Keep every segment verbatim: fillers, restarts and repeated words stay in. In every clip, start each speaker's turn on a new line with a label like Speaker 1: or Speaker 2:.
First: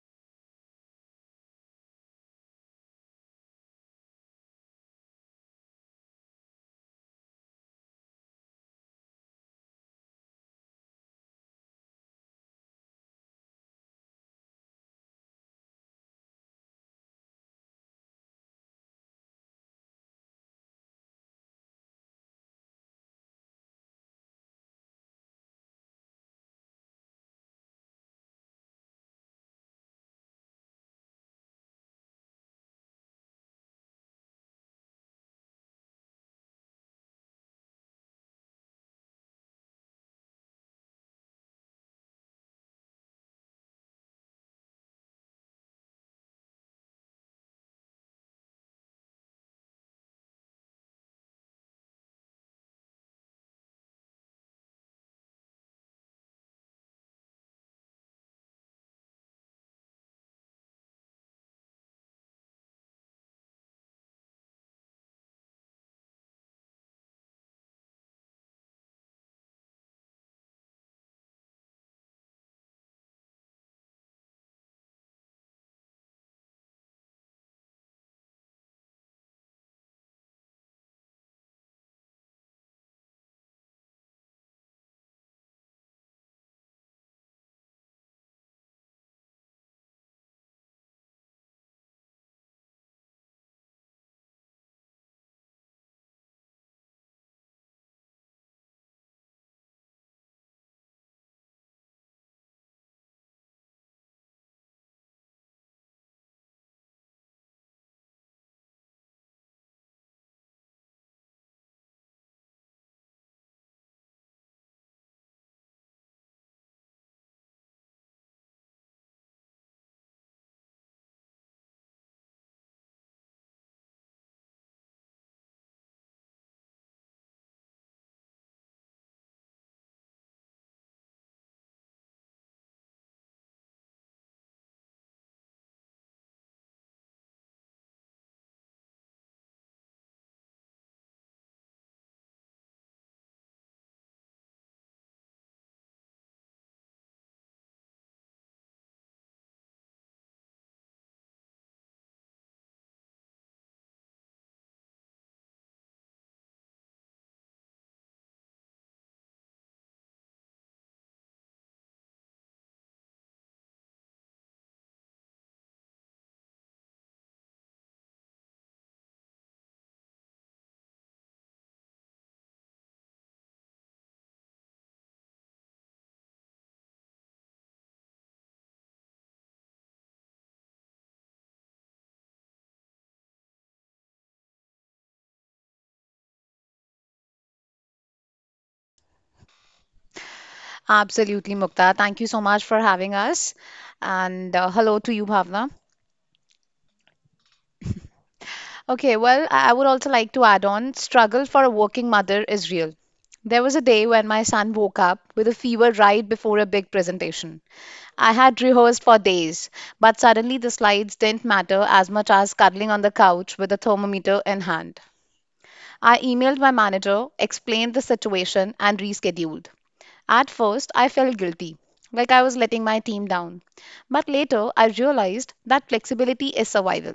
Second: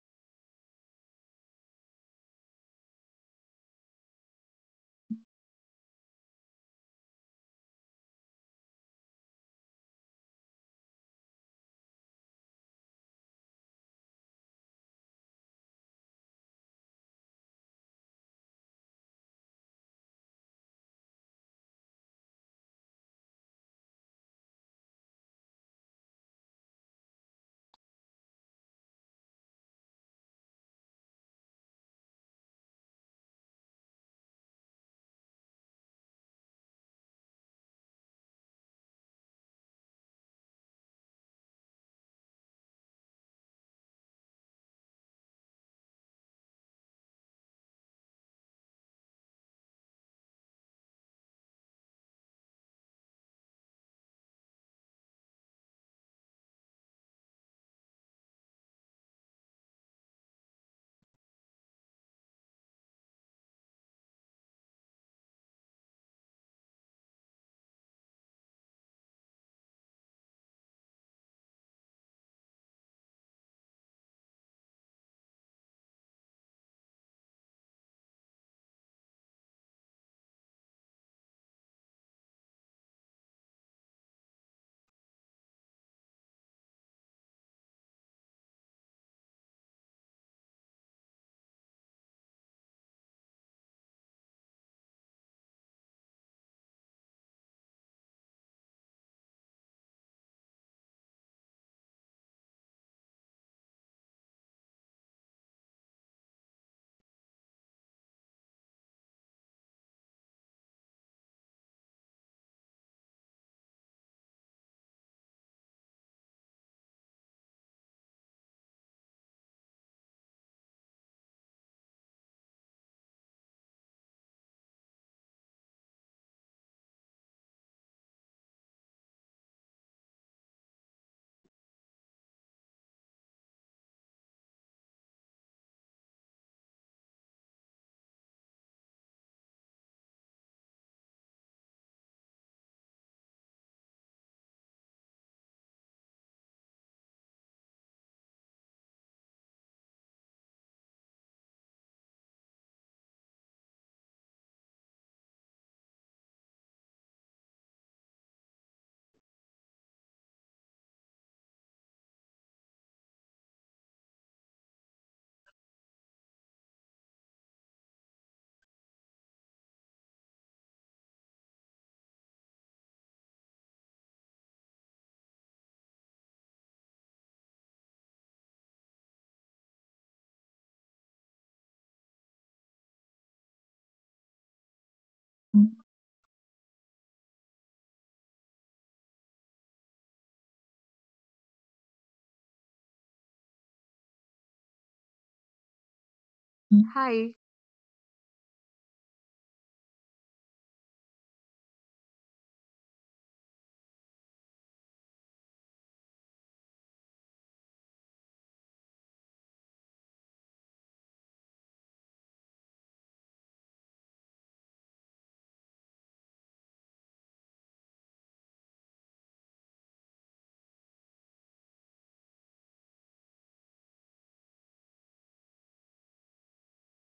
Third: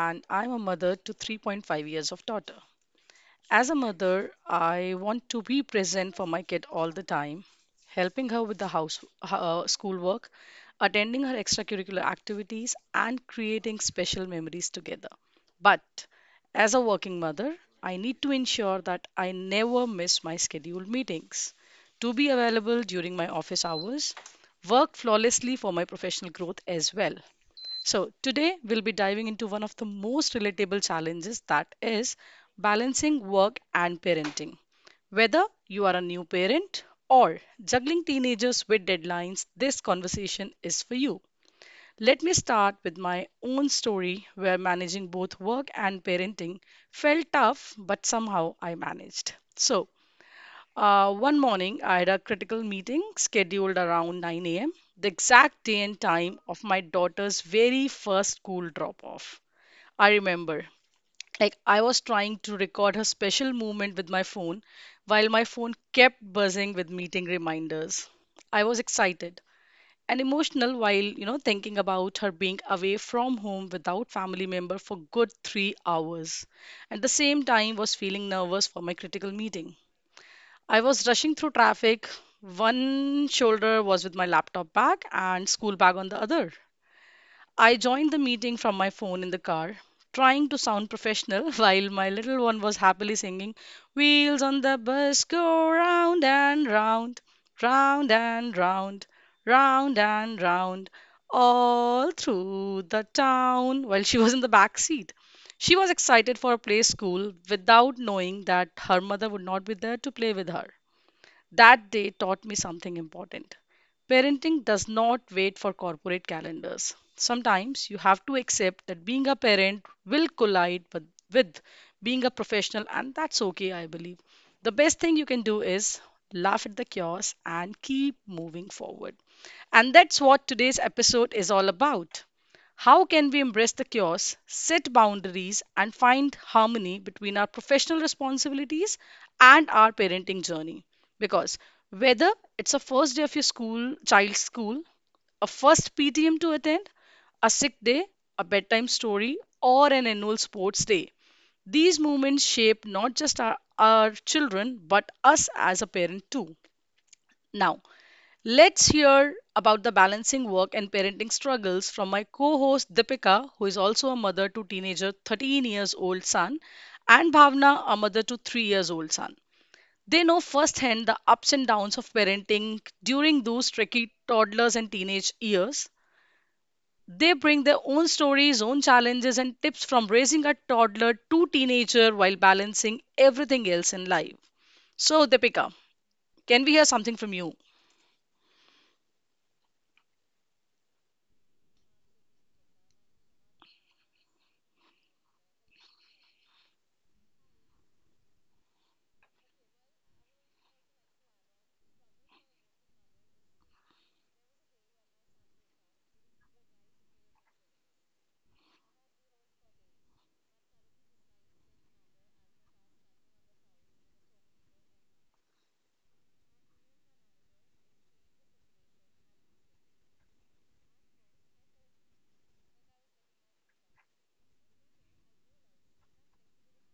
Speaker 1: and I'm a mother to three point five years of daughter. As a mother, I want to be present for my kid all the time, helping her with the house uh, schoolwork, attending her extracurricular activities and creating special memories together. But as a working mother, I need to ensure that I never miss my scheduled meetings, to be available during my office hours, work flawlessly for my professional growth as well. So, today we'll be diving into one of the most relatable challenges that is balancing work and parenting. Whether you are a new parent or juggling teenagers with deadlines, this conversation is for you. Let me start with my own story where managing both work and parenting felt tough, but somehow I managed. So, uh, one morning, I had a critical meeting scheduled around nine a m, the exact day and time of my daughter's very first school drop off. I remember, like, I was trying to record her special movement with my phone while my phone kept buzzing with meeting reminders. I was excited and emotional while, you know, thinking about her being away from home without family member for good three hours. At the same time was feeling nervous for my critical meeting. I was rushing through traffic. One shoulder was with my laptop bag and school bag on the other. I joined the meeting from my phone in the car, trying to sound professional while my little one was happily singing, Wheels on the bus go round and round, round and round, round and round, all through the town, while she was in the back seat. She was excited for a play school without knowing that her mother would not be there to play with her. That day taught me something important. Parenting does not wait for corporate calendars. Sometimes you have to accept that being a parent will collide with, with being a professional, and that's okay, I believe. The best thing you can do is laugh at the chaos and keep moving forward. And that's what today's episode is all about. How can we embrace the chaos, set boundaries, and find harmony between our professional responsibilities and our parenting journey? Because whether it's a first day of your school child's school, a first ptm to attend, a sick day, a bedtime story or an annual sports day, these moments shape not just our, our children but us as a parent too. Now let's hear about the balancing work and parenting struggles from my co-host Deepika, who is also a mother to teenager thirteen years old son, and Bhavna, a mother to three years old son. They know firsthand the ups and downs of parenting during those tricky toddlers and teenage years. They bring their own stories, own challenges, and tips from raising a toddler to teenager while balancing everything else in life. So, Deepika, can we hear something from you?
Speaker 2: Absolutely, Mukta. Thank you so much for having us. And uh, Hello to you, Bhavna.
Speaker 3: Hi,
Speaker 2: Okay, well, I I would also like to add on struggle for a working mother is real. There was a day when my son woke up with a fever right before a big presentation. I had rehearsed for days, but suddenly the slides didn't matter as much as cuddling on the couch with a thermometer in hand. I emailed my manager, explained the situation, and rescheduled. At first, I felt guilty, like I was letting my team down. But later, I realized that flexibility is survival.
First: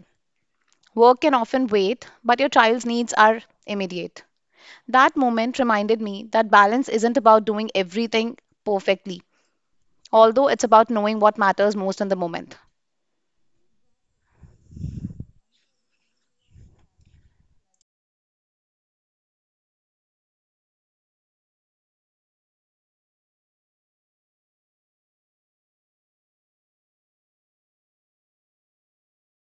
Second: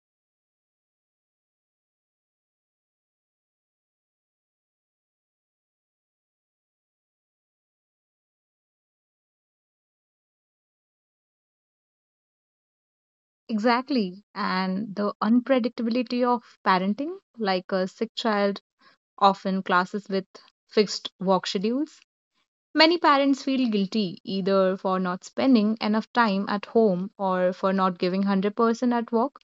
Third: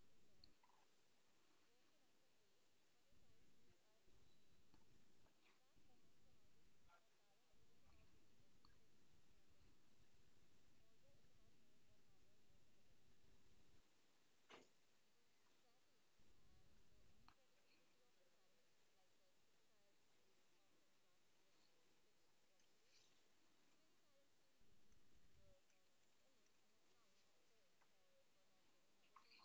Speaker 2: Work can often wait, but your child's needs are immediate. That moment reminded me that balance isn't about doing everything perfectly, although it's about knowing what matters most in the moment.
Speaker 3: exactly. And the unpredictability of parenting, like a sick child often classes with fixed work schedules. Many parents feel guilty either for not spending enough time at home or for not giving one hundred percent at work.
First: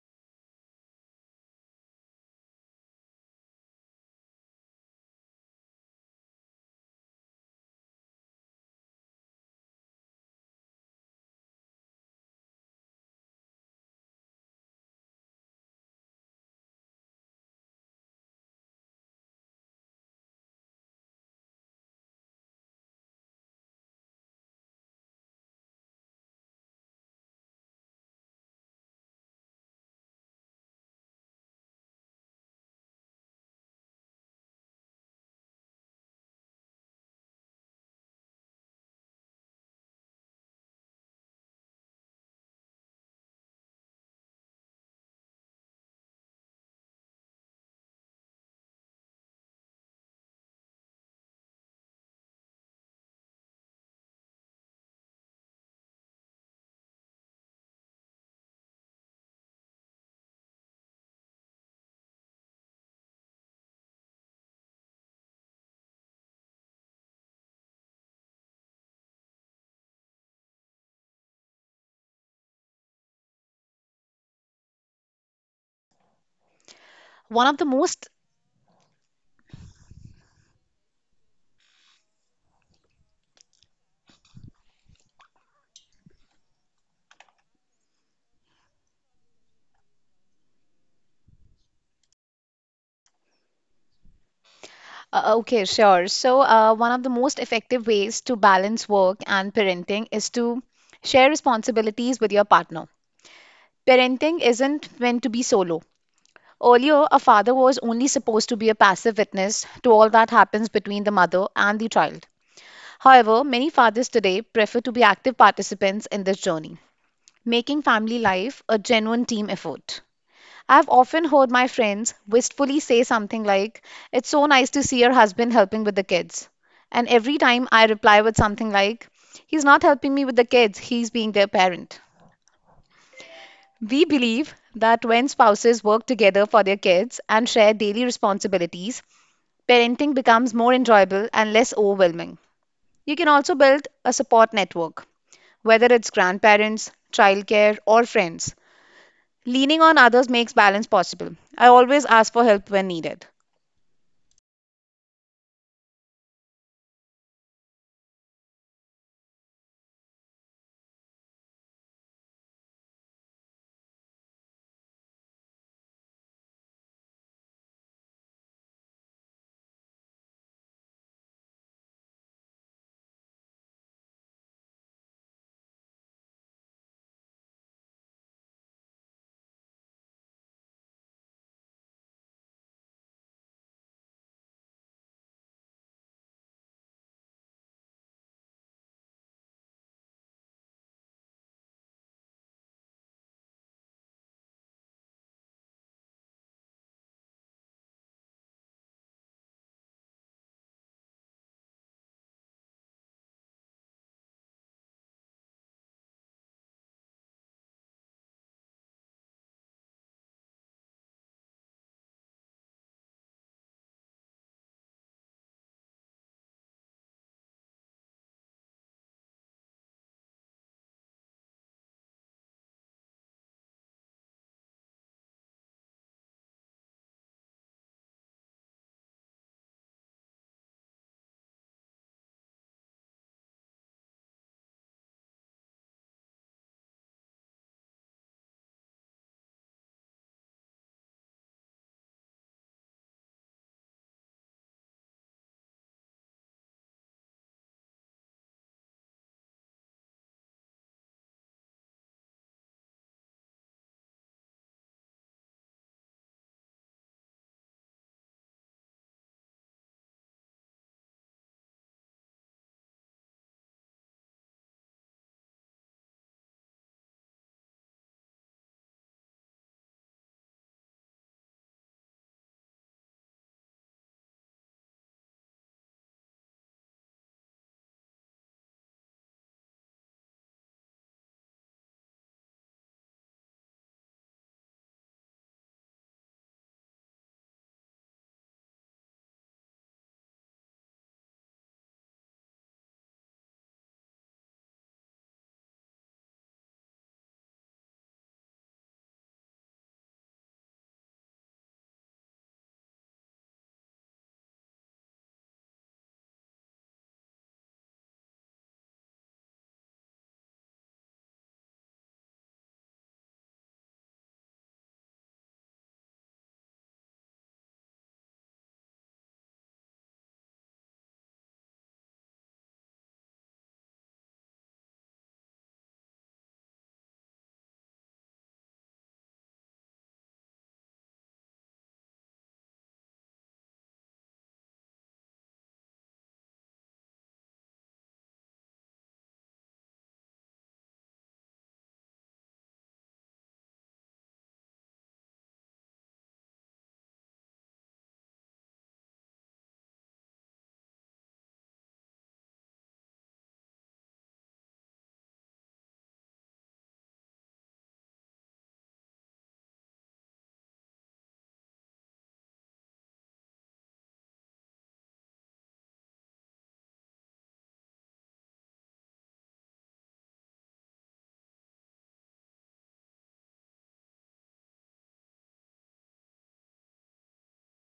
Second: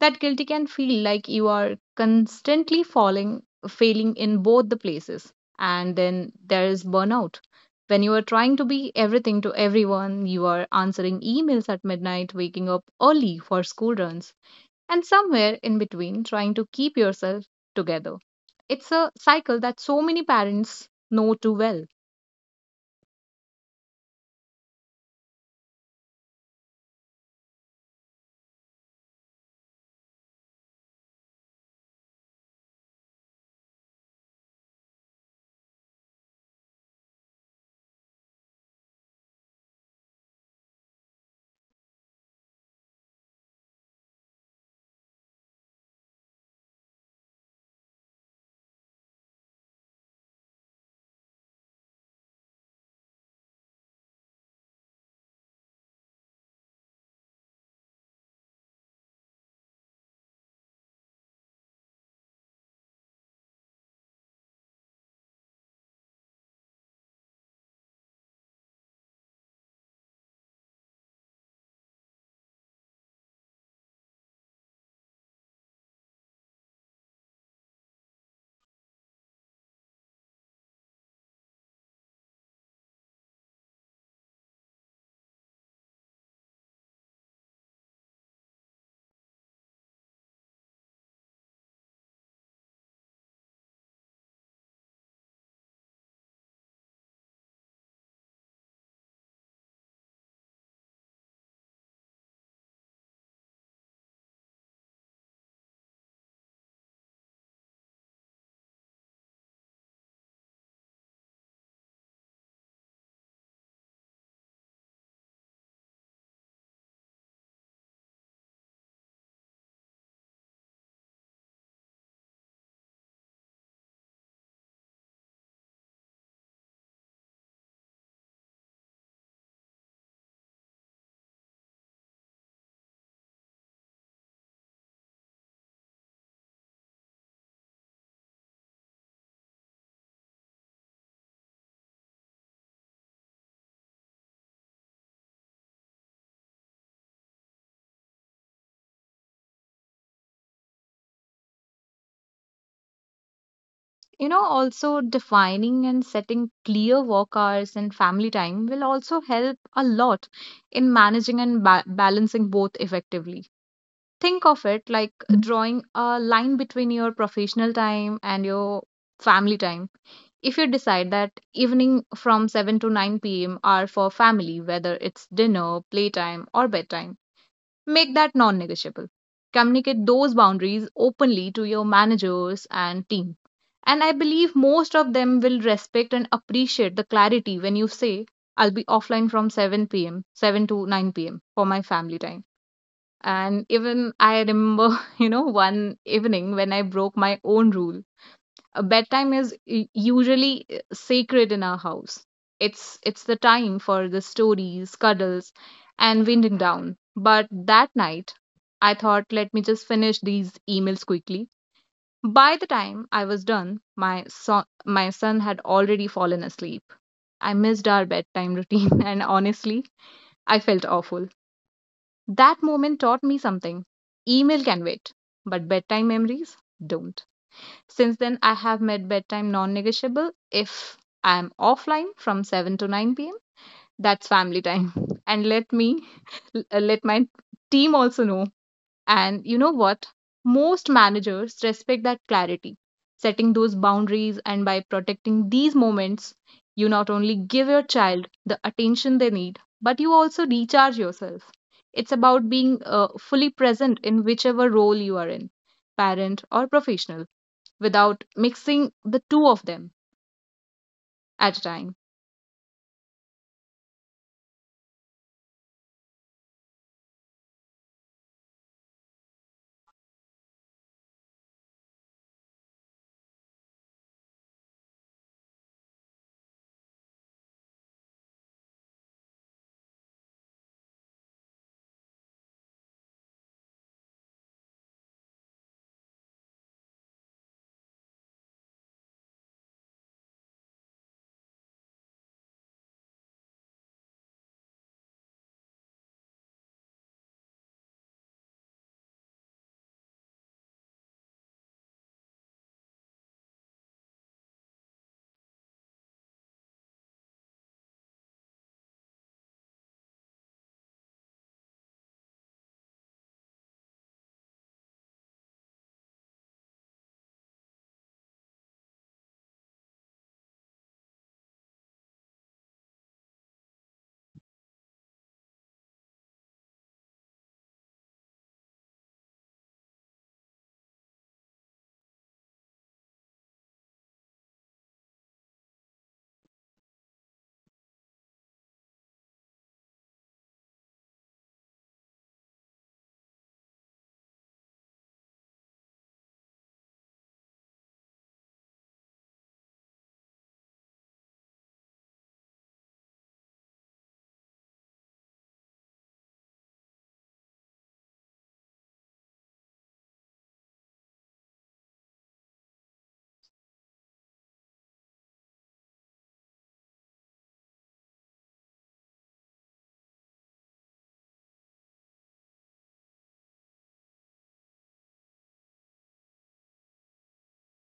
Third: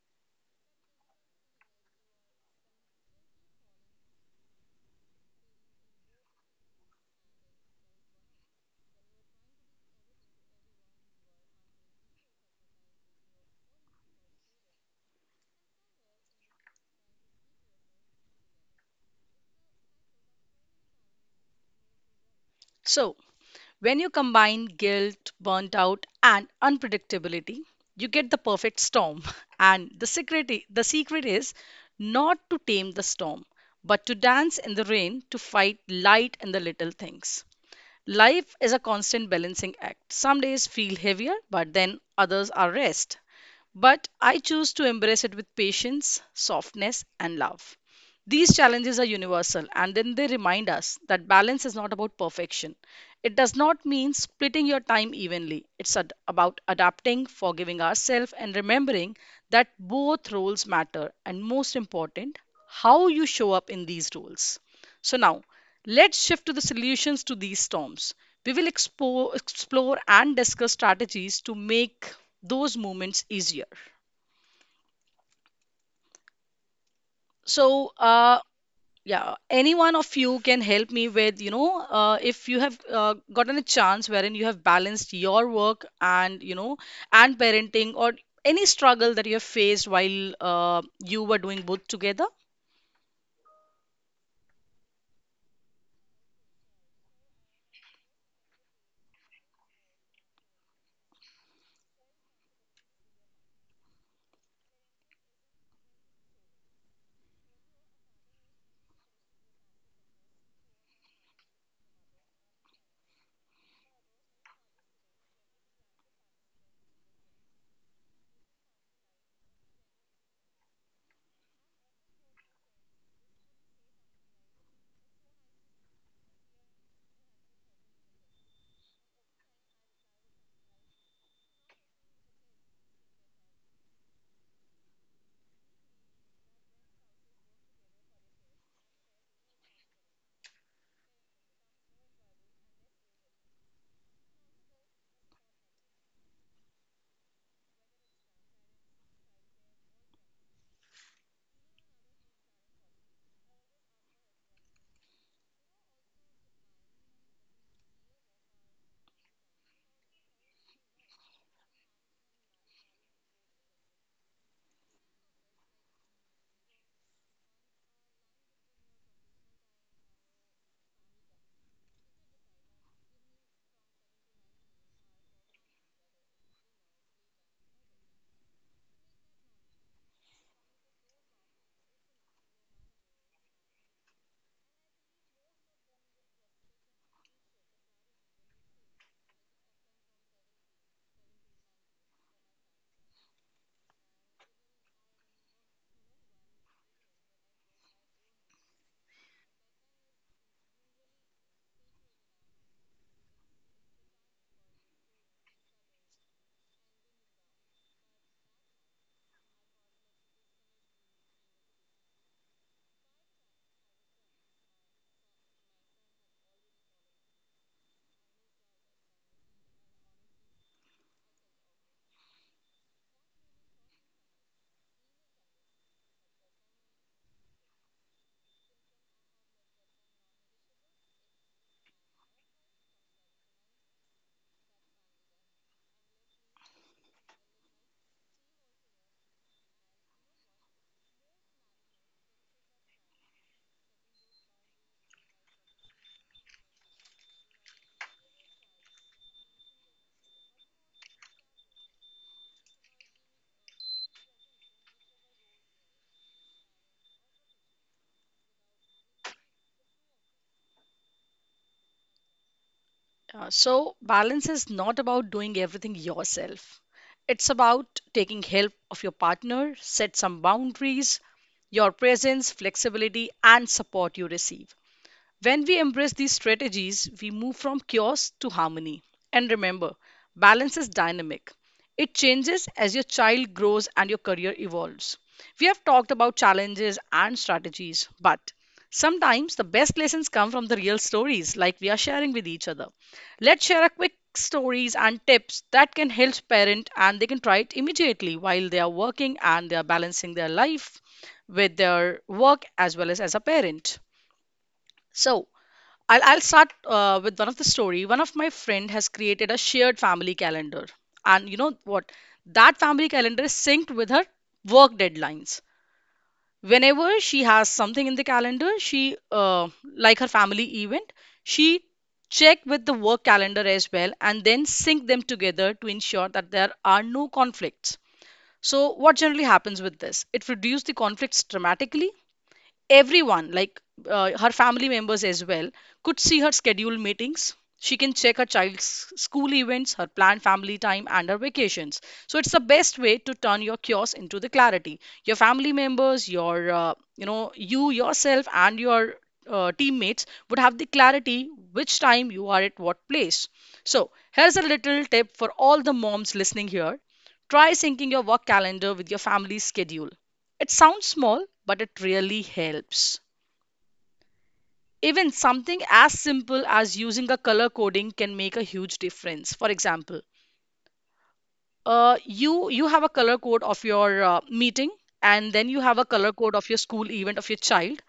Speaker 3: That guilty can feel like you are constantly falling failing in both the places. And then there is burnout when you are trying to be everything to everyone. You are answering emails at midnight, waking up early for school runs, and somewhere in between trying to keep yourself together. It's a cycle that so many parents know too well.
Speaker 1: So, when you combine guilt, burnt out, and unpredictability, you get the perfect storm. And the secret, i- the secret is not to tame the storm, but to dance in the rain, to fight light in the little things. Life is a constant balancing act. Some days feel heavier, but then others are rest. But I choose to embrace it with patience, softness, and love. These challenges are universal, and then they remind us that balance is not about perfection. It does not mean splitting your time evenly. It's ad- about adapting, forgiving ourselves, and remembering that both roles matter, and most important, how you show up in these roles. So now, let's shift to the solutions to these storms. We will expo- explore and discuss strategies to make those moments easier.
Speaker 2: One of the
Speaker 1: So,
Speaker 2: most
Speaker 1: uh, yeah, any one of you can help me with, you know, uh, if you have uh, gotten a chance wherein you have balanced your work and, you know, and parenting or any struggle that you have faced while uh, you were doing both together.
Speaker 2: uh, uh, Okay, sure. So, uh, one of the most effective ways to balance work and parenting is to share responsibilities with your partner. Parenting isn't meant to be solo. Earlier, a father was only supposed to be a passive witness to all that happens between the mother and the child. However, many fathers today prefer to be active participants in this journey, making family life a genuine team effort. I've often heard my friends wistfully say something like, "It's so nice to see your husband helping with the kids." And every time I reply with something like, "He's not helping me with the kids, he's being their parent." We believe that when spouses work together for their kids and share daily responsibilities, parenting becomes more enjoyable and less overwhelming. You can also build a support network, whether it's grandparents, childcare, or friends. Leaning on others makes balance possible. I always ask for help when needed.
Speaker 3: You know, also defining and setting clear work hours and family time will also help a lot in managing and ba- balancing both effectively. Think of it like drawing a line between your professional time and your family time. If you decide that evening from seven to nine p m are for family, whether it's dinner, playtime, or bedtime, make that non negotiable. Communicate those boundaries openly to your managers and team. And I believe most of them will respect and appreciate the clarity when you say, I'll be offline from seven p m, seven to nine p m for my family time. And even I remember, you know, one evening when I broke my own rule, a bedtime is u- usually uh, sacred in our house. It's it's the time for the stories, cuddles, and winding down. But that night, I thought, let me just finish these emails quickly. By the time I was done, my son my son had already fallen asleep. I missed our bedtime routine, and honestly, I felt awful. That moment taught me something. Email can wait, but bedtime memories don't. Since then, I have made bedtime non negotiable. If I'm offline from seven to nine p m, that's family time. And let me uh, let my team also know. And you know what? Most managers respect that clarity. Setting those boundaries and by protecting these moments, you not only give your child the attention they need, but you also recharge yourself. It's about being uh, fully present in whichever role you are in, parent or professional, without mixing the two of them at a time.
Speaker 1: Uh, so, balance is not about doing everything yourself. It's about taking help of your partner, set some boundaries, your presence, flexibility, and support you receive. When we embrace these strategies, we move from chaos to harmony. And remember, balance is dynamic. It changes as your child grows and your career evolves. We have talked about challenges and strategies, but sometimes the best lessons come from the real stories like we are sharing with each other. Let's share a quick stories and tips that can help parent and they can try it immediately while they are working and they are balancing their life with their work as well as as a parent. So, I'll, I'll start uh, with one of the story. One of my friend has created a shared family calendar, and you know what? That family calendar is synced with her work deadlines. Whenever she has something in the calendar, she uh, like her family event, she check with the work calendar as well, and then sync them together to ensure that there are no conflicts. So, what generally happens with this? It reduces the conflicts dramatically. Everyone, like uh, her family members as well, could see her scheduled meetings. She can check her child's school events, her planned family time and her vacations. So it's the best way to turn your chaos into the clarity. Your family members, your uh, you know, you yourself and your uh, teammates would have the clarity which time you are at what place. So here's a little tip for all the moms listening here. Try syncing your work calendar with your family's schedule. It sounds small, but it really helps. Even something as simple as using a color coding can make a huge difference. For example, uh, you you have a color code of your uh, meeting, and then you have a color code of your school event of your child.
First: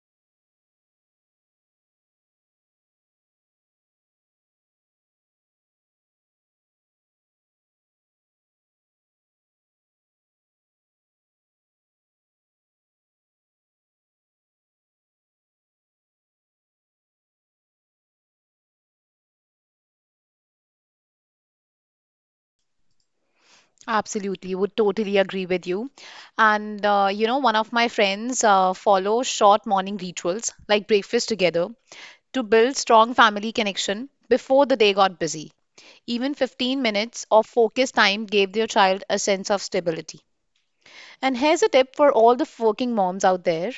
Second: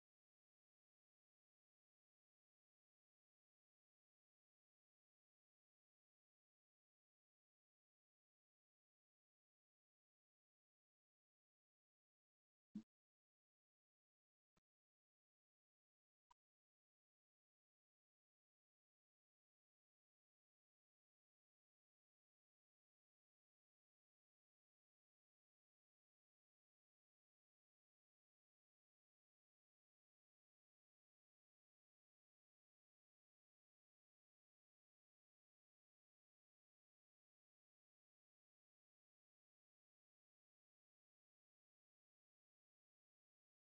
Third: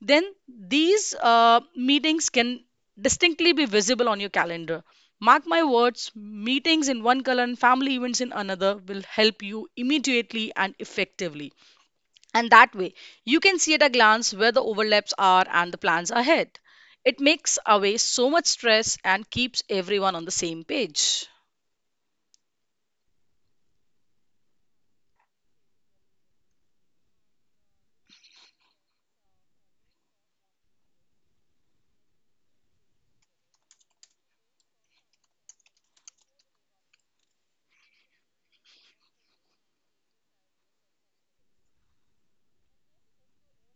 Speaker 1: Then these uh, meetings can distinctly be visible on your calendar. Mark my words, meetings in one color and family events in another will help you immediately and effectively. And that way, you can see at a glance where the overlaps are and the plans ahead. It makes away so much stress and keeps everyone on the same page.
Speaker 2: Absolutely, would totally agree with you. And uh, you know, one of my friends uh, follow short morning rituals like breakfast together to build strong family connection before the day got busy. Even fifteen minutes of focused time gave their child a sense of stability. And here's a tip for all the working moms out there,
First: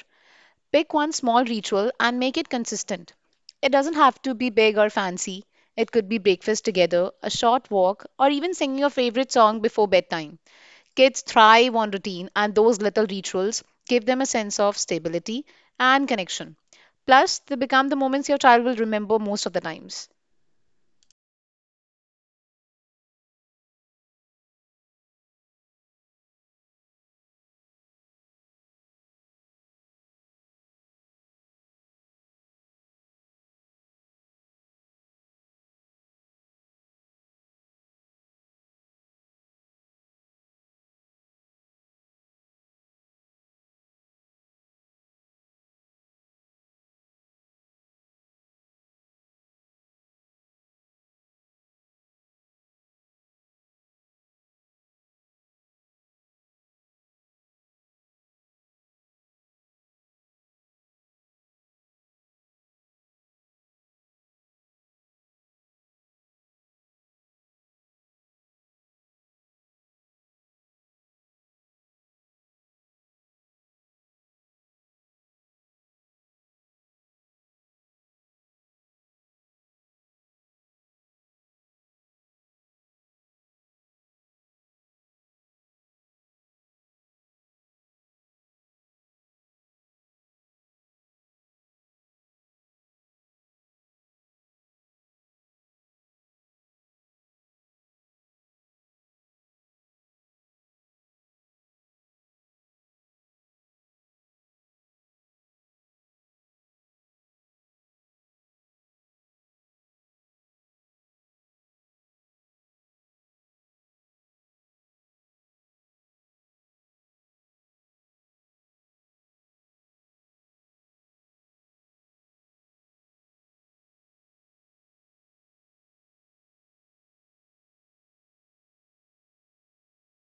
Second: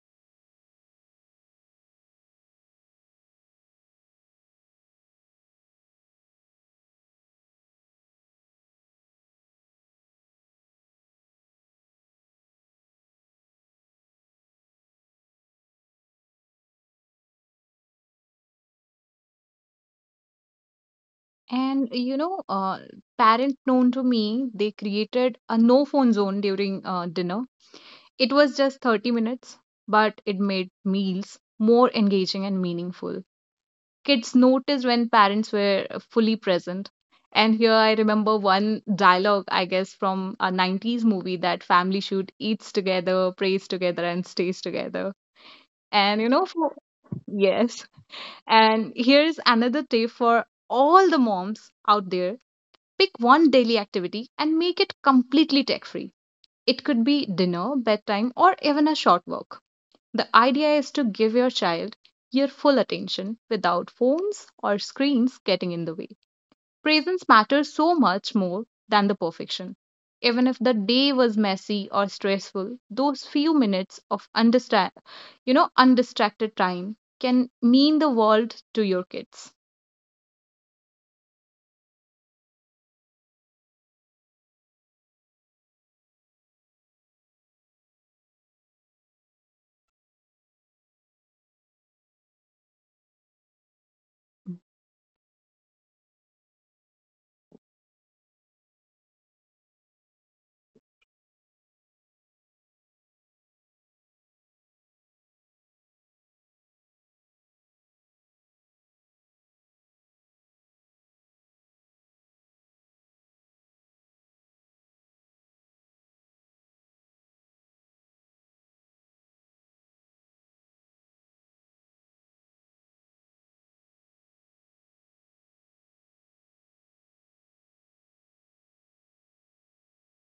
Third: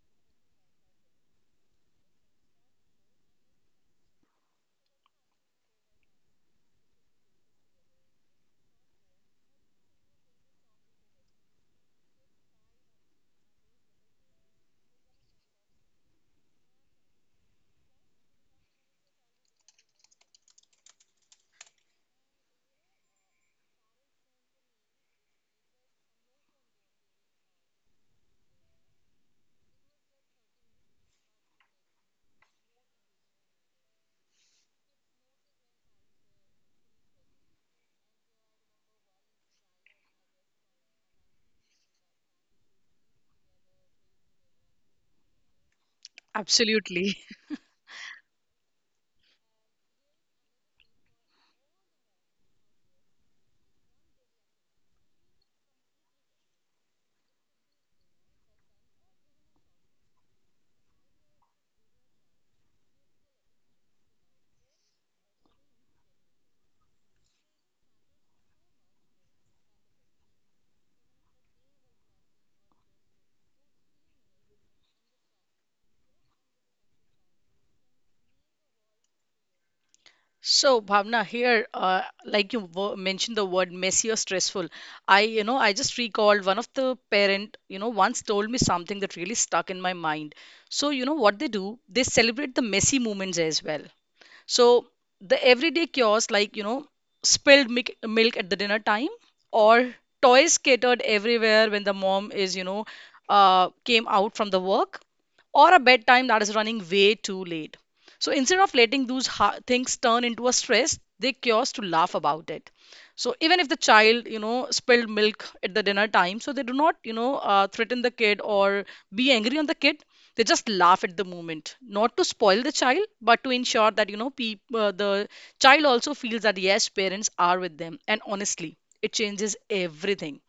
Speaker 2: pick one small ritual and make it consistent. It doesn't have to be big or fancy, it could be breakfast together, a short walk, or even singing your favorite song before bedtime. Kids thrive on routine, and those little rituals give them a sense of stability and connection. Plus, they become the moments your child will remember most of the times.
Speaker 3: And you know, uh, parents known to me, they created a no phone zone during uh, dinner. It was just thirty minutes, but it made meals more engaging and meaningful. Kids noticed when parents were fully present. And here I remember one dialogue, I guess, from a nineties movie that family should eats together, prays together, and stays together. And you know, for,
Speaker 1: Absolutely.
Speaker 3: yes, and here's another tip for all the moms out there, pick one daily activity and make it completely tech free. It could be dinner, bedtime, or even a short walk. The idea is to give your child your full attention without phones or screens getting in the way. Presence matters so much more than the perfection. Even if the day was messy or stressful, those few minutes of understand, you know, undistracted time can mean the world to your kids.
Speaker 1: So, Bhavna, here, uh, like you wo- mentioned the word messy or stressful, I, you know, I just recalled one of the parent, you know, once told me something that really stuck in my mind. So, you know what they do? They celebrate the messy moments as well. So the everyday chores like, you know, spilled milk, milk at the dinner time, or toys scattered everywhere when the mom is, you know, uh, came out from the work, or a bedtime that is running way too late. So instead of letting those ha- things turn into a stress, they cures to laugh about it. So even if the child, you know, spilled milk at the dinner time, so they do not, you know, uh, threaten the kid or be angry on the kid. They just laugh at the moment not to spoil the child but to ensure that you know, peop- uh, the child also feels that yes, parents are with them. And honestly, it changes everything.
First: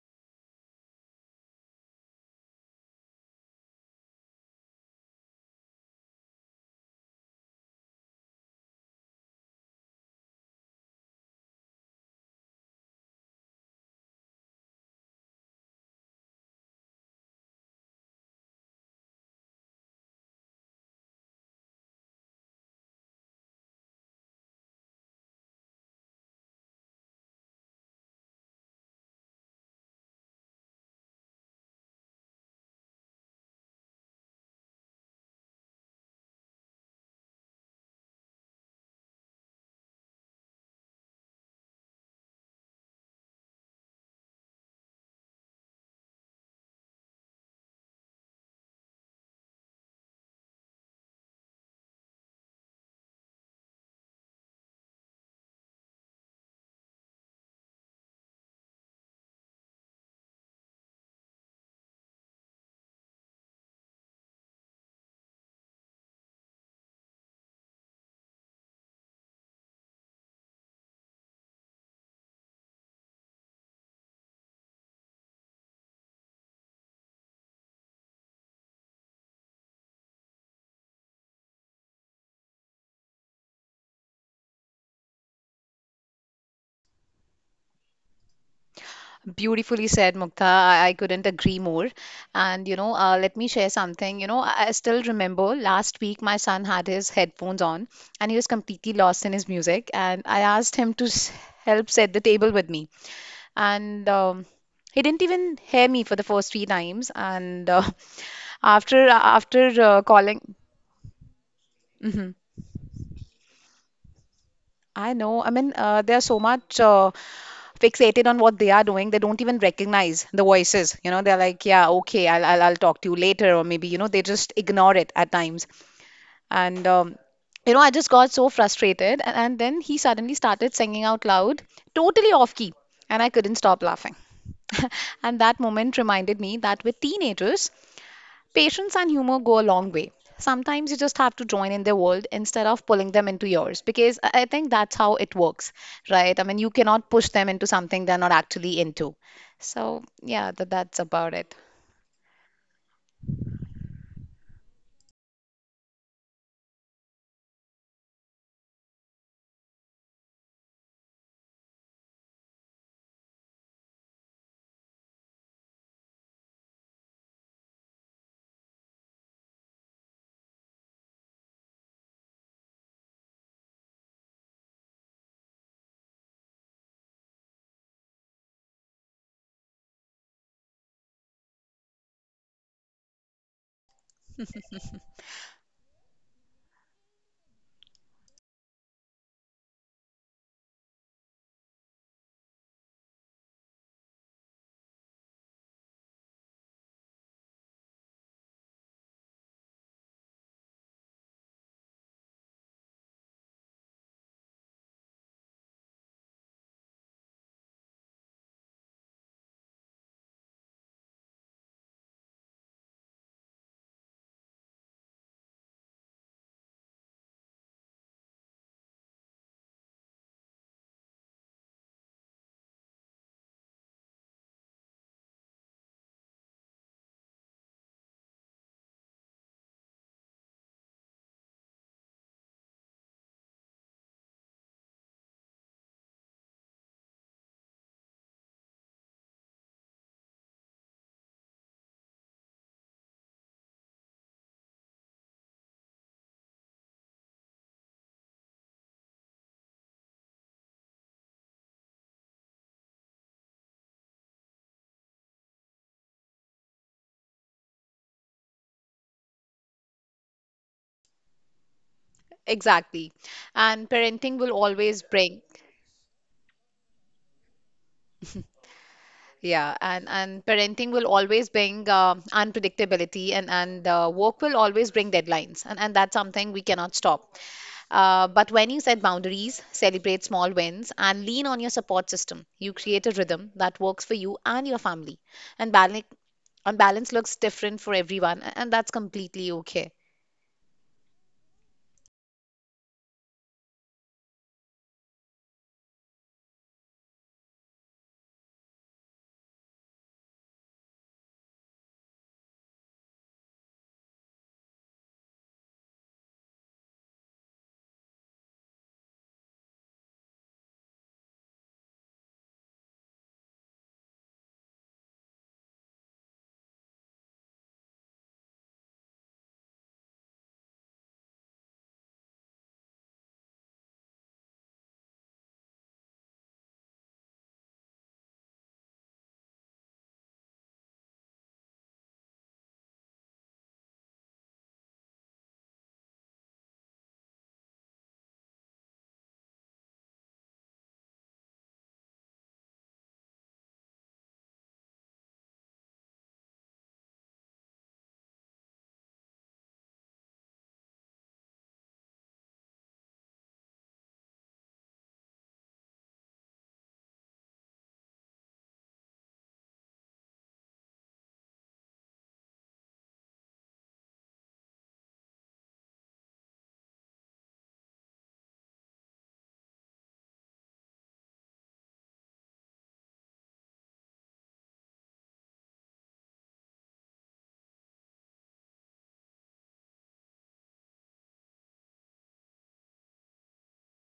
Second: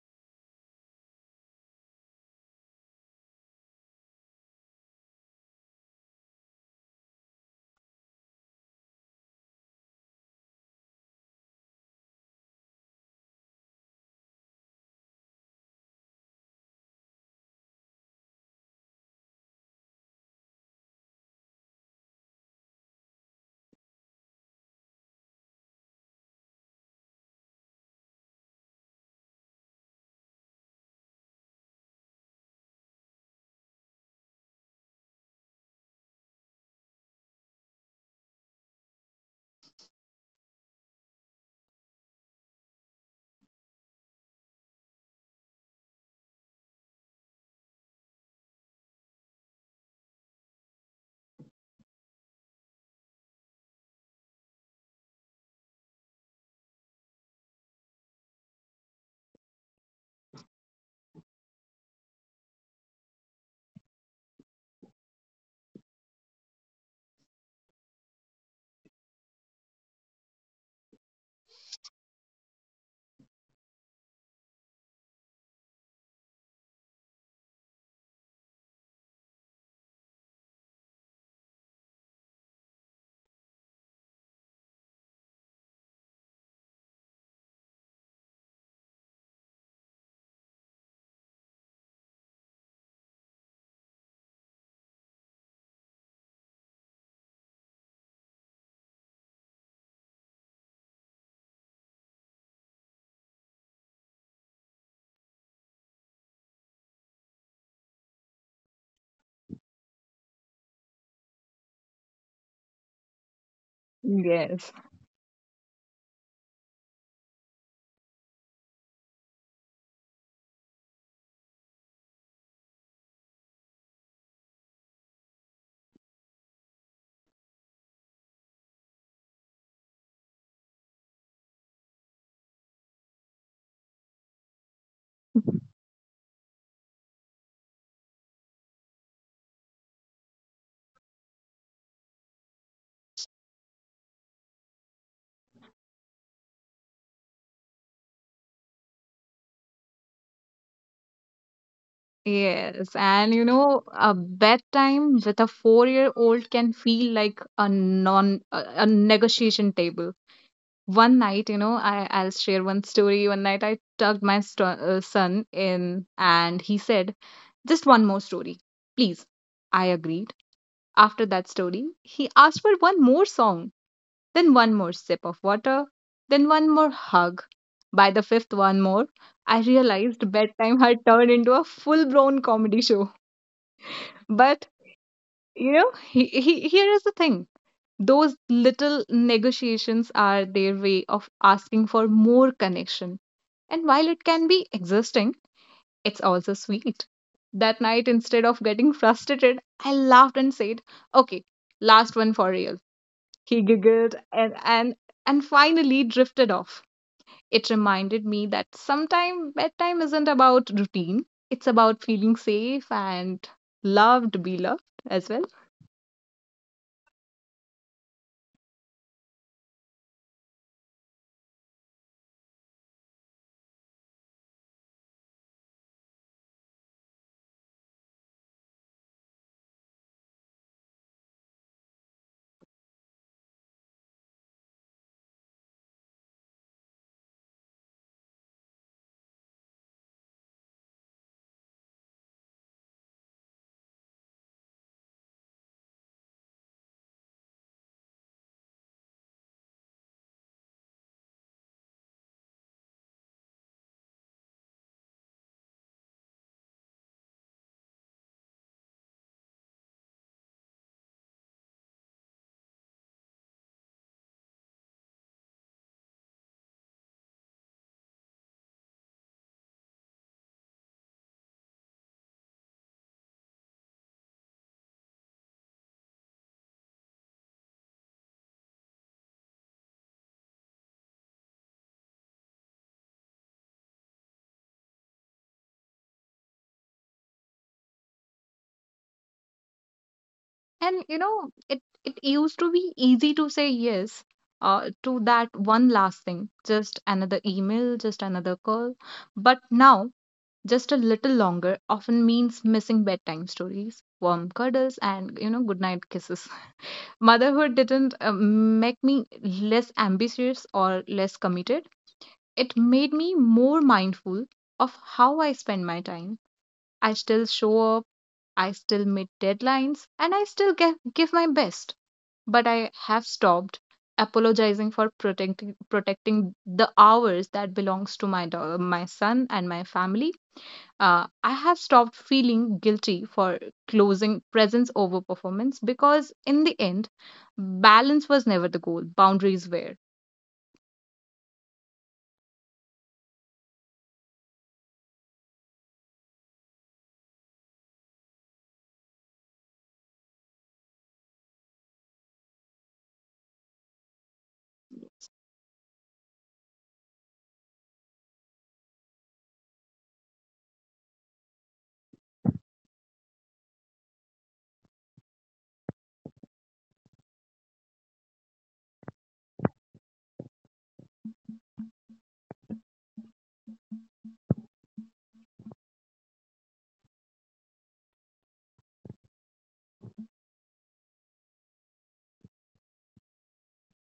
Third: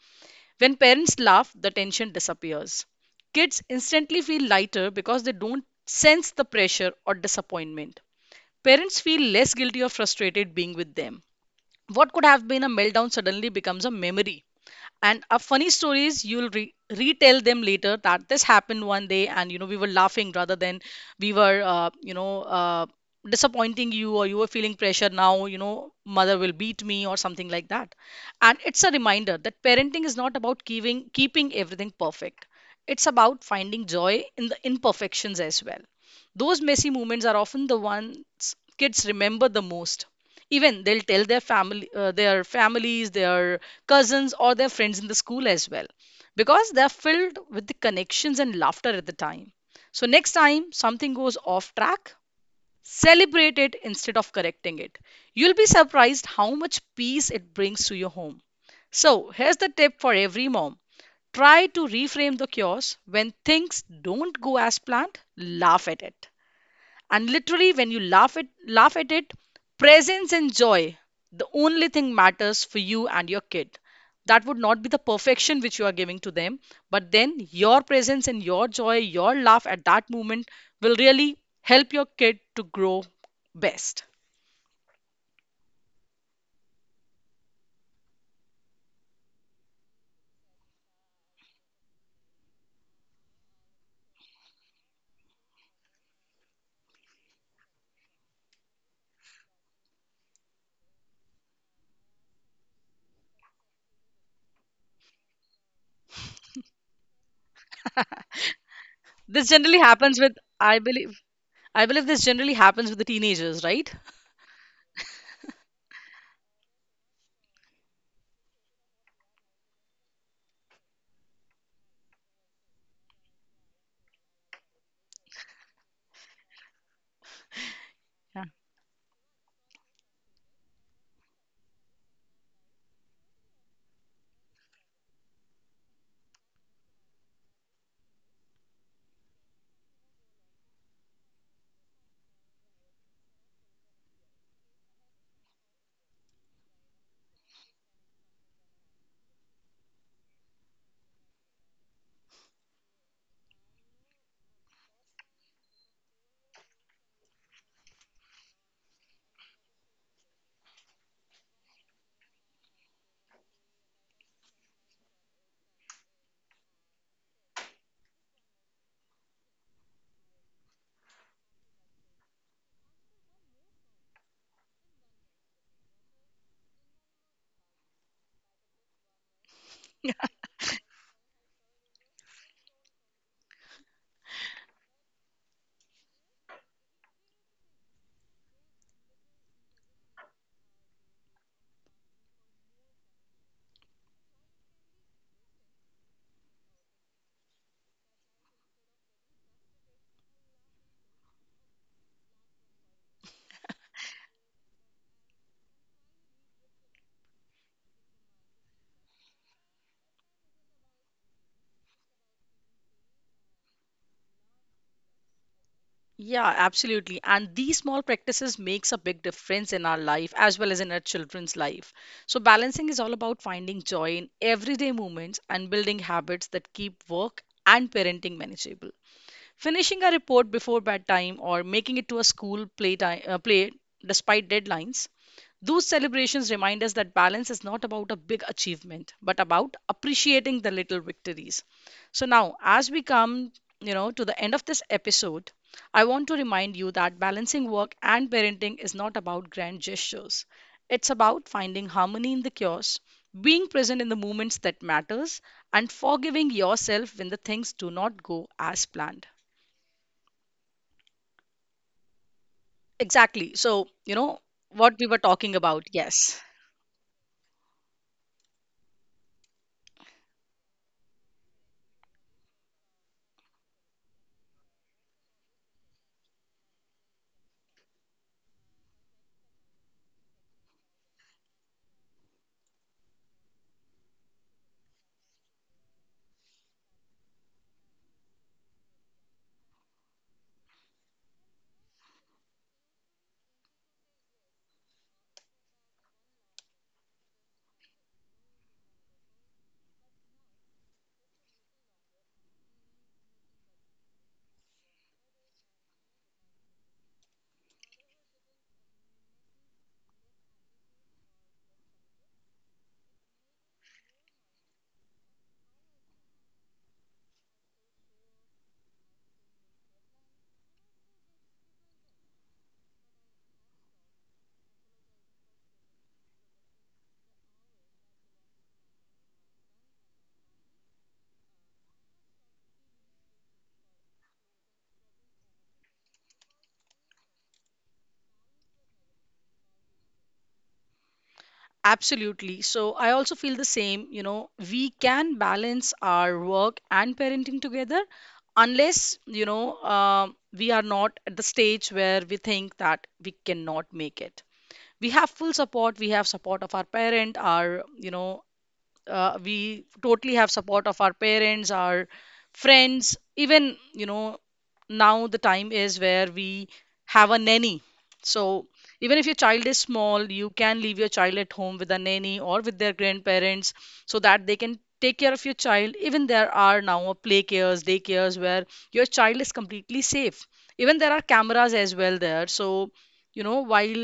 Speaker 1: When parents laugh, the tension disappears. Kids instantly feel lighter because they don't sense the pressure or disappointment. Parents feel less guilty or frustrated being with them. What could have been a meltdown suddenly becomes a memory and uh, funny stories you'll re- retell them later, that this happened one day and you know we were laughing rather than we were uh, you know uh, disappointing you, or you were feeling pressure, now you know mother will beat me or something like that. And it's a reminder that parenting is not about keeping keeping everything perfect. It's about finding joy in the imperfections as well. Those messy moments are often the ones kids remember the most. Even they'll tell their family, uh, their families, their cousins or their friends in the school as well, because they're filled with the connections and laughter at the time. So, next time something goes off track, celebrate it instead of correcting it. You'll be surprised how much peace it brings to your home. So, here's the tip for every mom. Try to reframe the chaos. When things don't go as planned, laugh at it, and literally when you laugh at laugh at it, presence and joy the only thing matters for you and your kid. That would not be the perfection which you are giving to them, but then your presence and your joy, your laugh at that moment, will really help your kid to grow best.
Speaker 2: Beautifully said, Mukta. I, I couldn't agree more. And, you know, uh, let me share something. You know, I, I still remember last week my son had his headphones on and he was completely lost in his music. And I asked him to s- help set the table with me. And um, He didn't even hear me for the first three times. And uh, after
Speaker 1: This generally
Speaker 2: after uh,
Speaker 1: happens with
Speaker 2: calling,
Speaker 1: i believe i believe this
Speaker 2: mm-hmm,
Speaker 1: generally happens with the teenagers, right?
Speaker 3: Yes.
Speaker 2: I know. I mean, uh, they're so much uh, fixated on what they are doing, they don't even recognize the voices. You know, they're like, yeah, okay, I'll, I'll, I'll talk to you later, or maybe, you know, they just ignore it at times. And, um, you know, I just got so frustrated. And, and then he suddenly started singing out loud, totally off key. And I couldn't stop laughing. And that moment reminded me that with teenagers, patience and humor go a long way. Sometimes you just have to join in their world instead of pulling them into yours, because I I think that's how it works, right? I mean, you cannot push them into something they're not actually into. So, yeah, that, that's about it.
Speaker 3: Yes, and you know, a bedtime with a four-year-old can feel like a non a, a negotiation table. One night, you know, I I'll share one story. One night, I tucked my sto uh, son in, and he said, "Just one more story, please." I agreed. After that story, he asked for one more song, then one more sip of water, then one more hug. By the fifth one more, I realized bedtime had turned into a full blown comedy show. But, you know, he, he, here is the thing, those little negotiations are their way of asking for more connection. And while it can be existing, it's also sweet. That night, instead of getting frustrated, I laughed and said, okay, last one for real. He giggled and, and, and finally drifted off. It reminded me that sometimes bedtime isn't about routine, it's about feeling safe and loved, be loved as well.
Speaker 1: Yeah, absolutely. And these small practices makes a big difference in our life as well as in our children's life. So balancing is all about finding joy in everyday moments and building habits that keep work and parenting manageable. Finishing a report before bedtime or making it to a school playtime, uh, play despite deadlines, those celebrations remind us that balance is not about a big achievement, but about appreciating the little victories. So now, as we come, you know, to the end of this episode, I want to remind you that balancing work and parenting is not about grand gestures. It's about finding harmony in the chaos, being present in the moments that matters, and forgiving yourself when the things do not go as planned.
Speaker 2: Exactly.
Speaker 1: Exactly.
Speaker 2: And
Speaker 1: So, you
Speaker 2: parenting
Speaker 1: know,
Speaker 2: will
Speaker 1: what
Speaker 2: always
Speaker 1: we were
Speaker 2: bring
Speaker 1: talking about, yes.
Speaker 2: yeah, and and parenting will always bring uh, unpredictability, and and uh, work will always bring deadlines, and and that's something we cannot stop. Uh, but when you set boundaries, celebrate small wins, and lean on your support system, you create a rhythm that works for you and your family. And balance and balance looks different for everyone, a- and that's completely okay.
Speaker 3: And you know, it, it used to be easy to say yes uh, to that one last thing, just another email, just another call. But now, just a little longer often means missing bedtime stories, warm cuddles, and you know, goodnight kisses. Motherhood didn't uh, make me less ambitious or less committed. It made me more mindful of how I spend my time. I still show up, I still meet deadlines, and I still get, give my best. But I have stopped apologizing for protecting protecting the hours that belongs to my dog, my son and my family. Uh, I have stopped feeling guilty for closing presence over performance, because in the end, balance was never the goal. Boundaries were.
Speaker 1: Absolutely. So, I also feel the same. You know, we can balance our work and parenting together unless, you know, um we are not at the stage where we think that we cannot make it. We have full support, we have support of our parent, our, you know, uh, we totally have support of our parents, our friends, even, you know, now the time is where we have a nanny. So even if your child is small, you can leave your child at home with a nanny or with their grandparents so that they can take care of your child. Even there are now a play cares, day cares where your child is completely safe. Even there are cameras as well there, so, you know, while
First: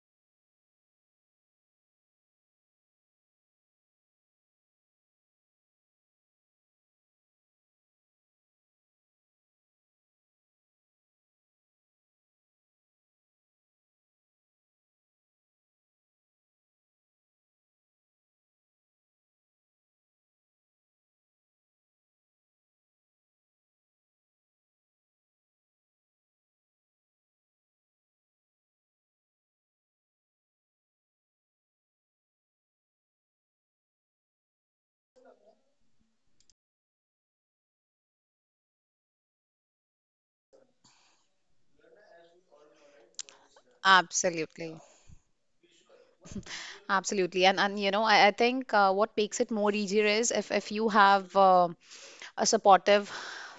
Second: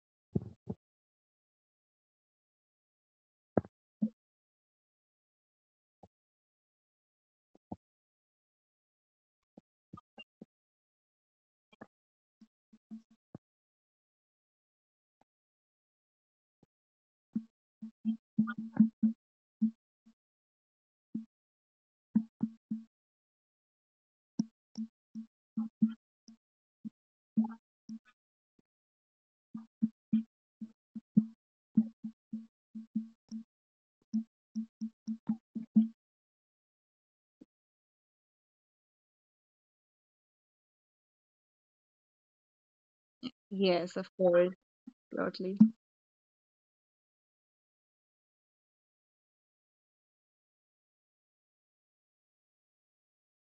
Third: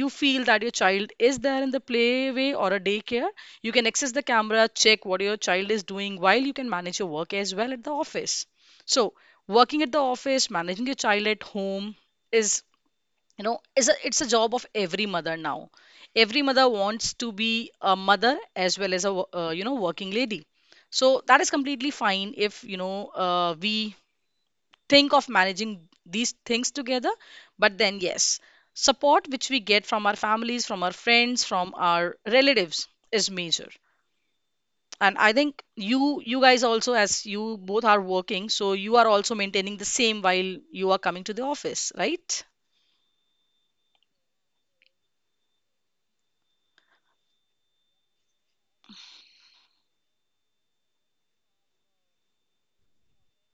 Speaker 1: you feel that your child is there in the play way or a daycare, you can access the camera, check what your child is doing while you can manage your work as well at the office. So, working at the office, managing your child at home is, you know, is a, it's a job of every mother now. Every mother wants to be a mother as well as a, wo- uh, you know, working lady. So, that is completely fine if, you know, uh, we think of managing these things together. But then, yes, support which we get from our families, from our friends, from our relatives is major. And I think you you guys also, as you both are working, so you are also maintaining the same while you are coming to the office, right?
Speaker 3: Yes, of course,
Speaker 2: Absolutely.
Speaker 3: totally.
Speaker 2: Absolutely. And and you know, I, I think uh, what makes it more easier is if if you have uh, a supportive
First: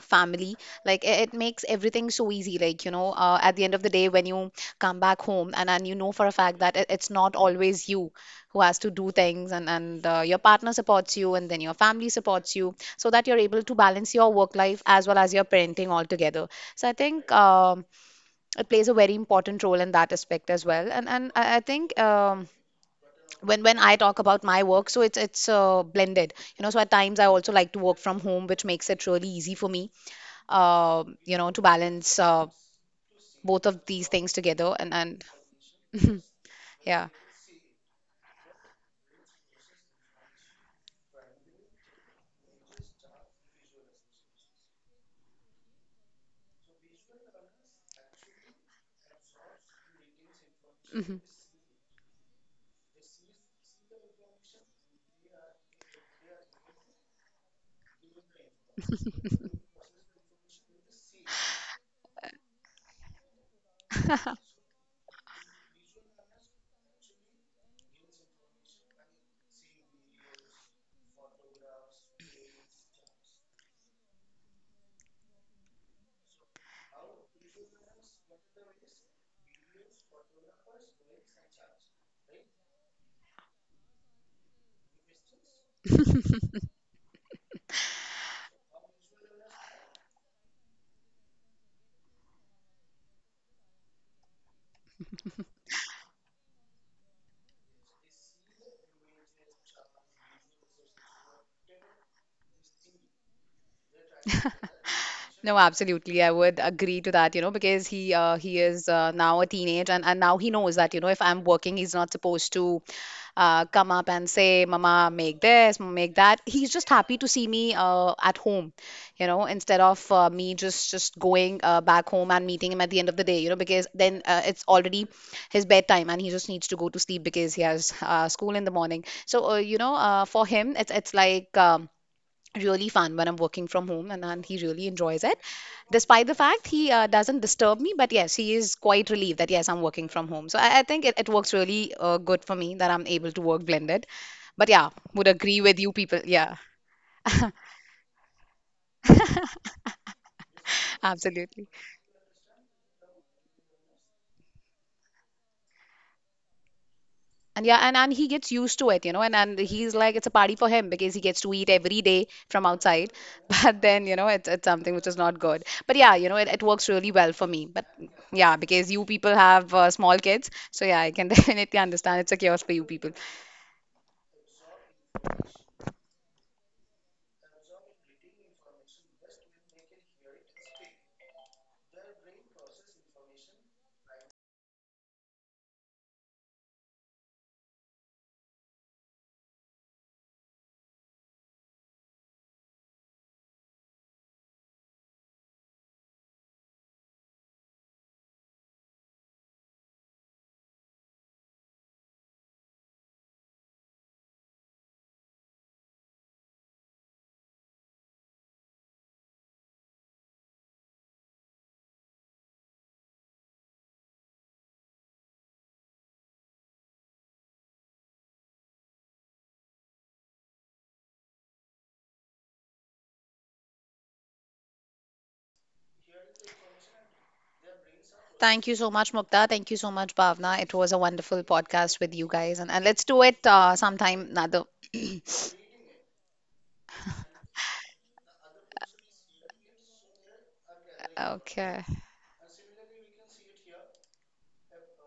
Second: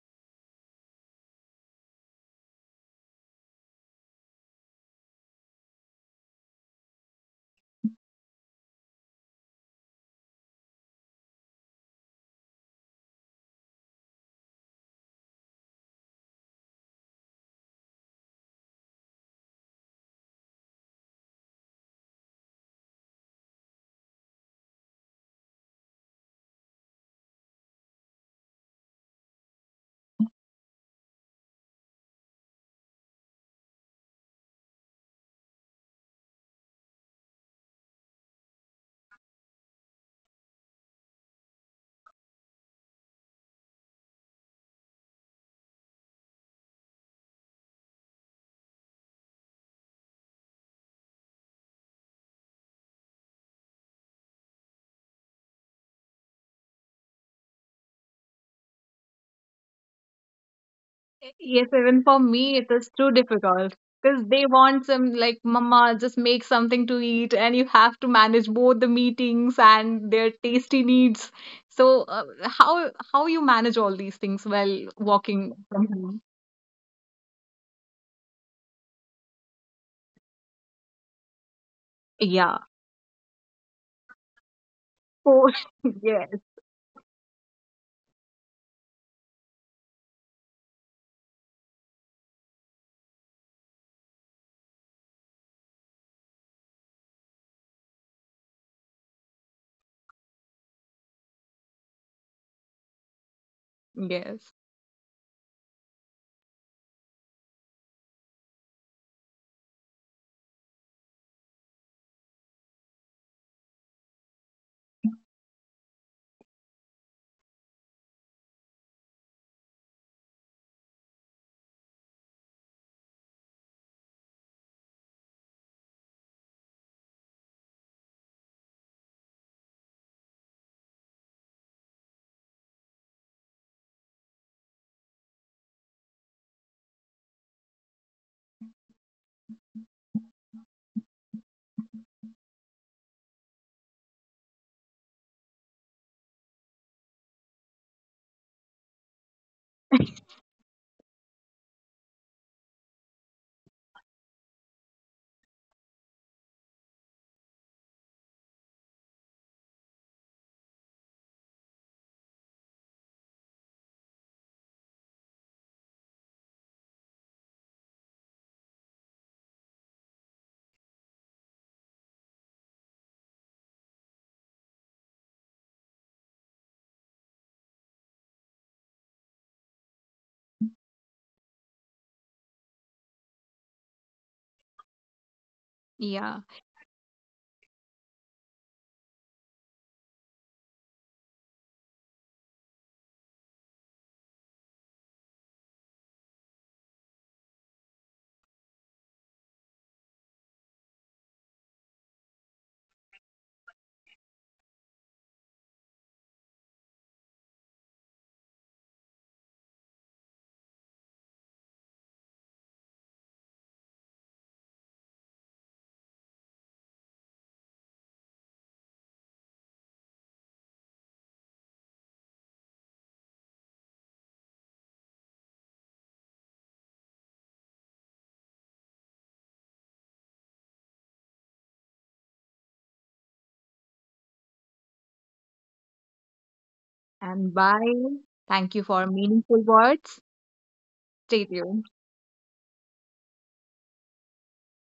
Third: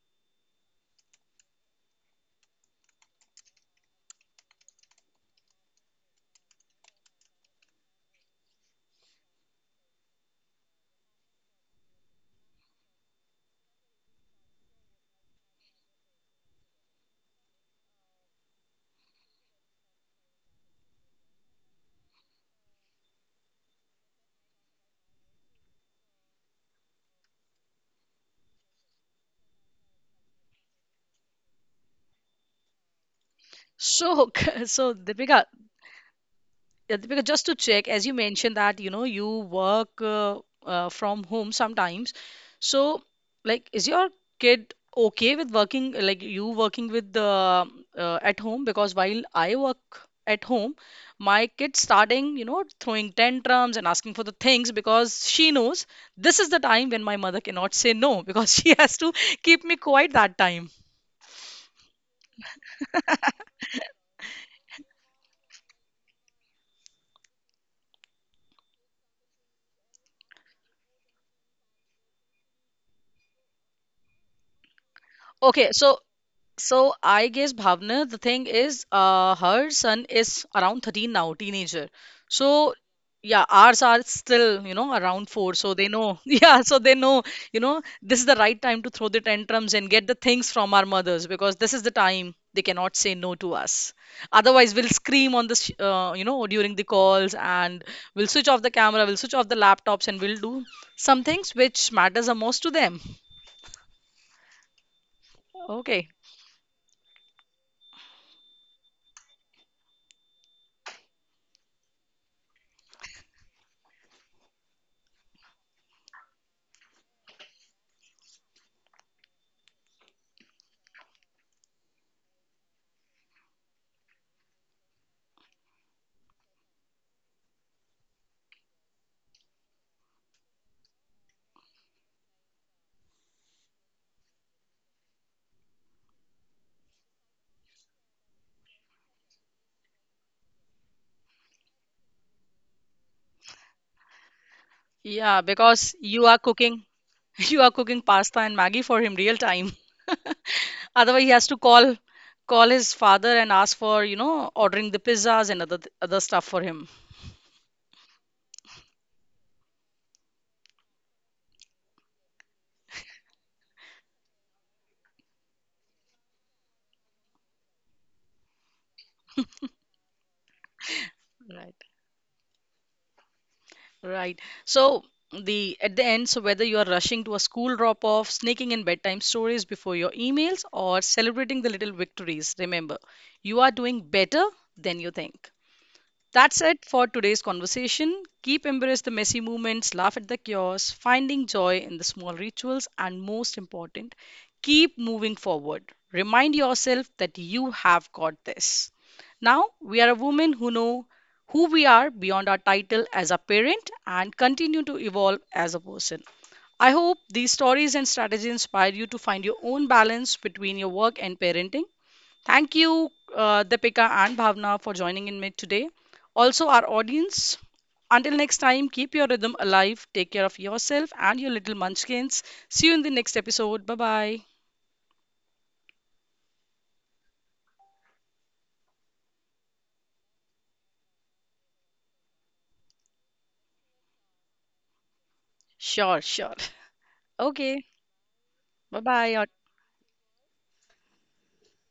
Speaker 2: family, like it, it makes everything so easy. Like, you know, uh, at the end of the day, when you come back home and, and you know for a fact that it, it's not always you who has to do things and, and uh, your partner supports you and then your family supports you so that you're able to balance your work life as well as your parenting altogether. So I think um, it plays a very important role in that aspect as well. And and I, I think um, when when I talk about my work, so it's it's uh, blended, you know. So at times I also like to work from home, which makes it really easy for me, uh, you know, to balance uh, both of these
Speaker 1: So,
Speaker 2: things together. And
Speaker 1: so
Speaker 2: and
Speaker 1: Deepika, yeah,
Speaker 2: yeah.
Speaker 1: because just to check, as you mentioned that you know you work uh, uh, from home sometimes, so like is your kid okay with working, like you working with the uh, at home? Because while I work at home,
Speaker 2: Mm-hmm.
Speaker 1: my kid starting, you know, throwing tantrums and asking for the things because she knows this is the time when my mother cannot say no, because she has to keep me quiet that time.
Speaker 3: Yes, even for me, it is too difficult because they want some like, Mama, just make something to eat, and you have to manage both the meetings and their tasty needs. So, uh, how how you manage all these things while walking
Speaker 1: Okay,
Speaker 3: from
Speaker 1: so,
Speaker 3: home?
Speaker 1: so I guess Bhavna, the thing is, uh, her son is around thirteen now, teenager. So
Speaker 3: Yeah.
Speaker 1: yeah, ours are still, you know, around
Speaker 3: Oh,
Speaker 1: four. So they know,
Speaker 3: yes,
Speaker 1: yeah, so they know, you know, this is the right time to throw the tantrums and get the things from our mothers because this is the time they cannot say no to us. Otherwise, we'll scream on the, sh- uh, you know, during the calls and we'll switch off the camera, we'll switch off the laptops and we'll do some things which matters the most to them.
Speaker 3: yes,
Speaker 2: No,
Speaker 1: Okay.
Speaker 2: absolutely. I would agree to that, you know, because he uh, he is uh, now a teenage and, and now he knows that, you know, if I'm working, he's not supposed to uh, come up and say, "Mama, make this, Mama, make that." He's just happy to see me uh, at home, you know, instead of uh, me just just going uh, back home and meeting him at the end of the day, you know, because then uh, it's already his bedtime and he just needs to go to sleep because he has uh, school in the morning. So, uh, you know, uh, for him, it's it's like um really fun when I'm working from home, and, and he really enjoys it. Despite the fact he uh, doesn't disturb me, but yes, he is quite relieved that yes, I'm working from home. So I, I think it, it works really uh, good for me that I'm able to work blended. But yeah, would
Speaker 1: Yeah,
Speaker 2: agree with
Speaker 1: because
Speaker 2: you people.
Speaker 1: you are
Speaker 2: Yeah,
Speaker 1: cooking. You are cooking pasta and Maggie for him real time. Otherwise, he has to
Speaker 2: absolutely.
Speaker 1: call call his father and ask for, you know, ordering the pizzas and other other stuff for him.
Speaker 2: And yeah, and, and he gets used to it, you know, and, and he's like, it's a party for him because he gets to eat every day from outside. But then, you know, it's, it's something which is not good. But yeah, you know, it, it works really well for me. But yeah, because you people have uh, small kids. So yeah, I can
Speaker 1: Right.
Speaker 2: definitely understand it's a chaos for you people.
Speaker 1: Right. So the at the end, so whether you are rushing to a school drop-off, sneaking in bedtime stories before your emails, or celebrating the little victories, remember, you are doing better than you think.
Speaker 3: yeah.
Speaker 1: That's it for today's conversation. Keep embrace the messy moments, laugh at the chaos, finding joy in the small rituals, and most important, keep moving forward. Remind yourself that you have got this. Now, we are a woman who know who we are beyond our title as a parent and continue to evolve as a person. I hope these stories and strategies inspire you to find your own balance between your work and parenting. Thank you, uh, Deepika and Bhavna, for joining in me today. Also, our audience, until next time, keep your rhythm alive. Take care of yourself and your little munchkins. See you in the next episode. Bye bye.
Speaker 2: Thank you so much, Mukta. Thank you so much, Bhavna. It was a wonderful podcast with you guys. And, and let's do it uh, sometime another.
Speaker 1: Sure, sure.
Speaker 3: And
Speaker 1: Okay.
Speaker 3: bye. Thank you
Speaker 1: Bye
Speaker 3: for
Speaker 1: bye.
Speaker 3: meaningful words. Stay tuned.
Speaker 2: Okay.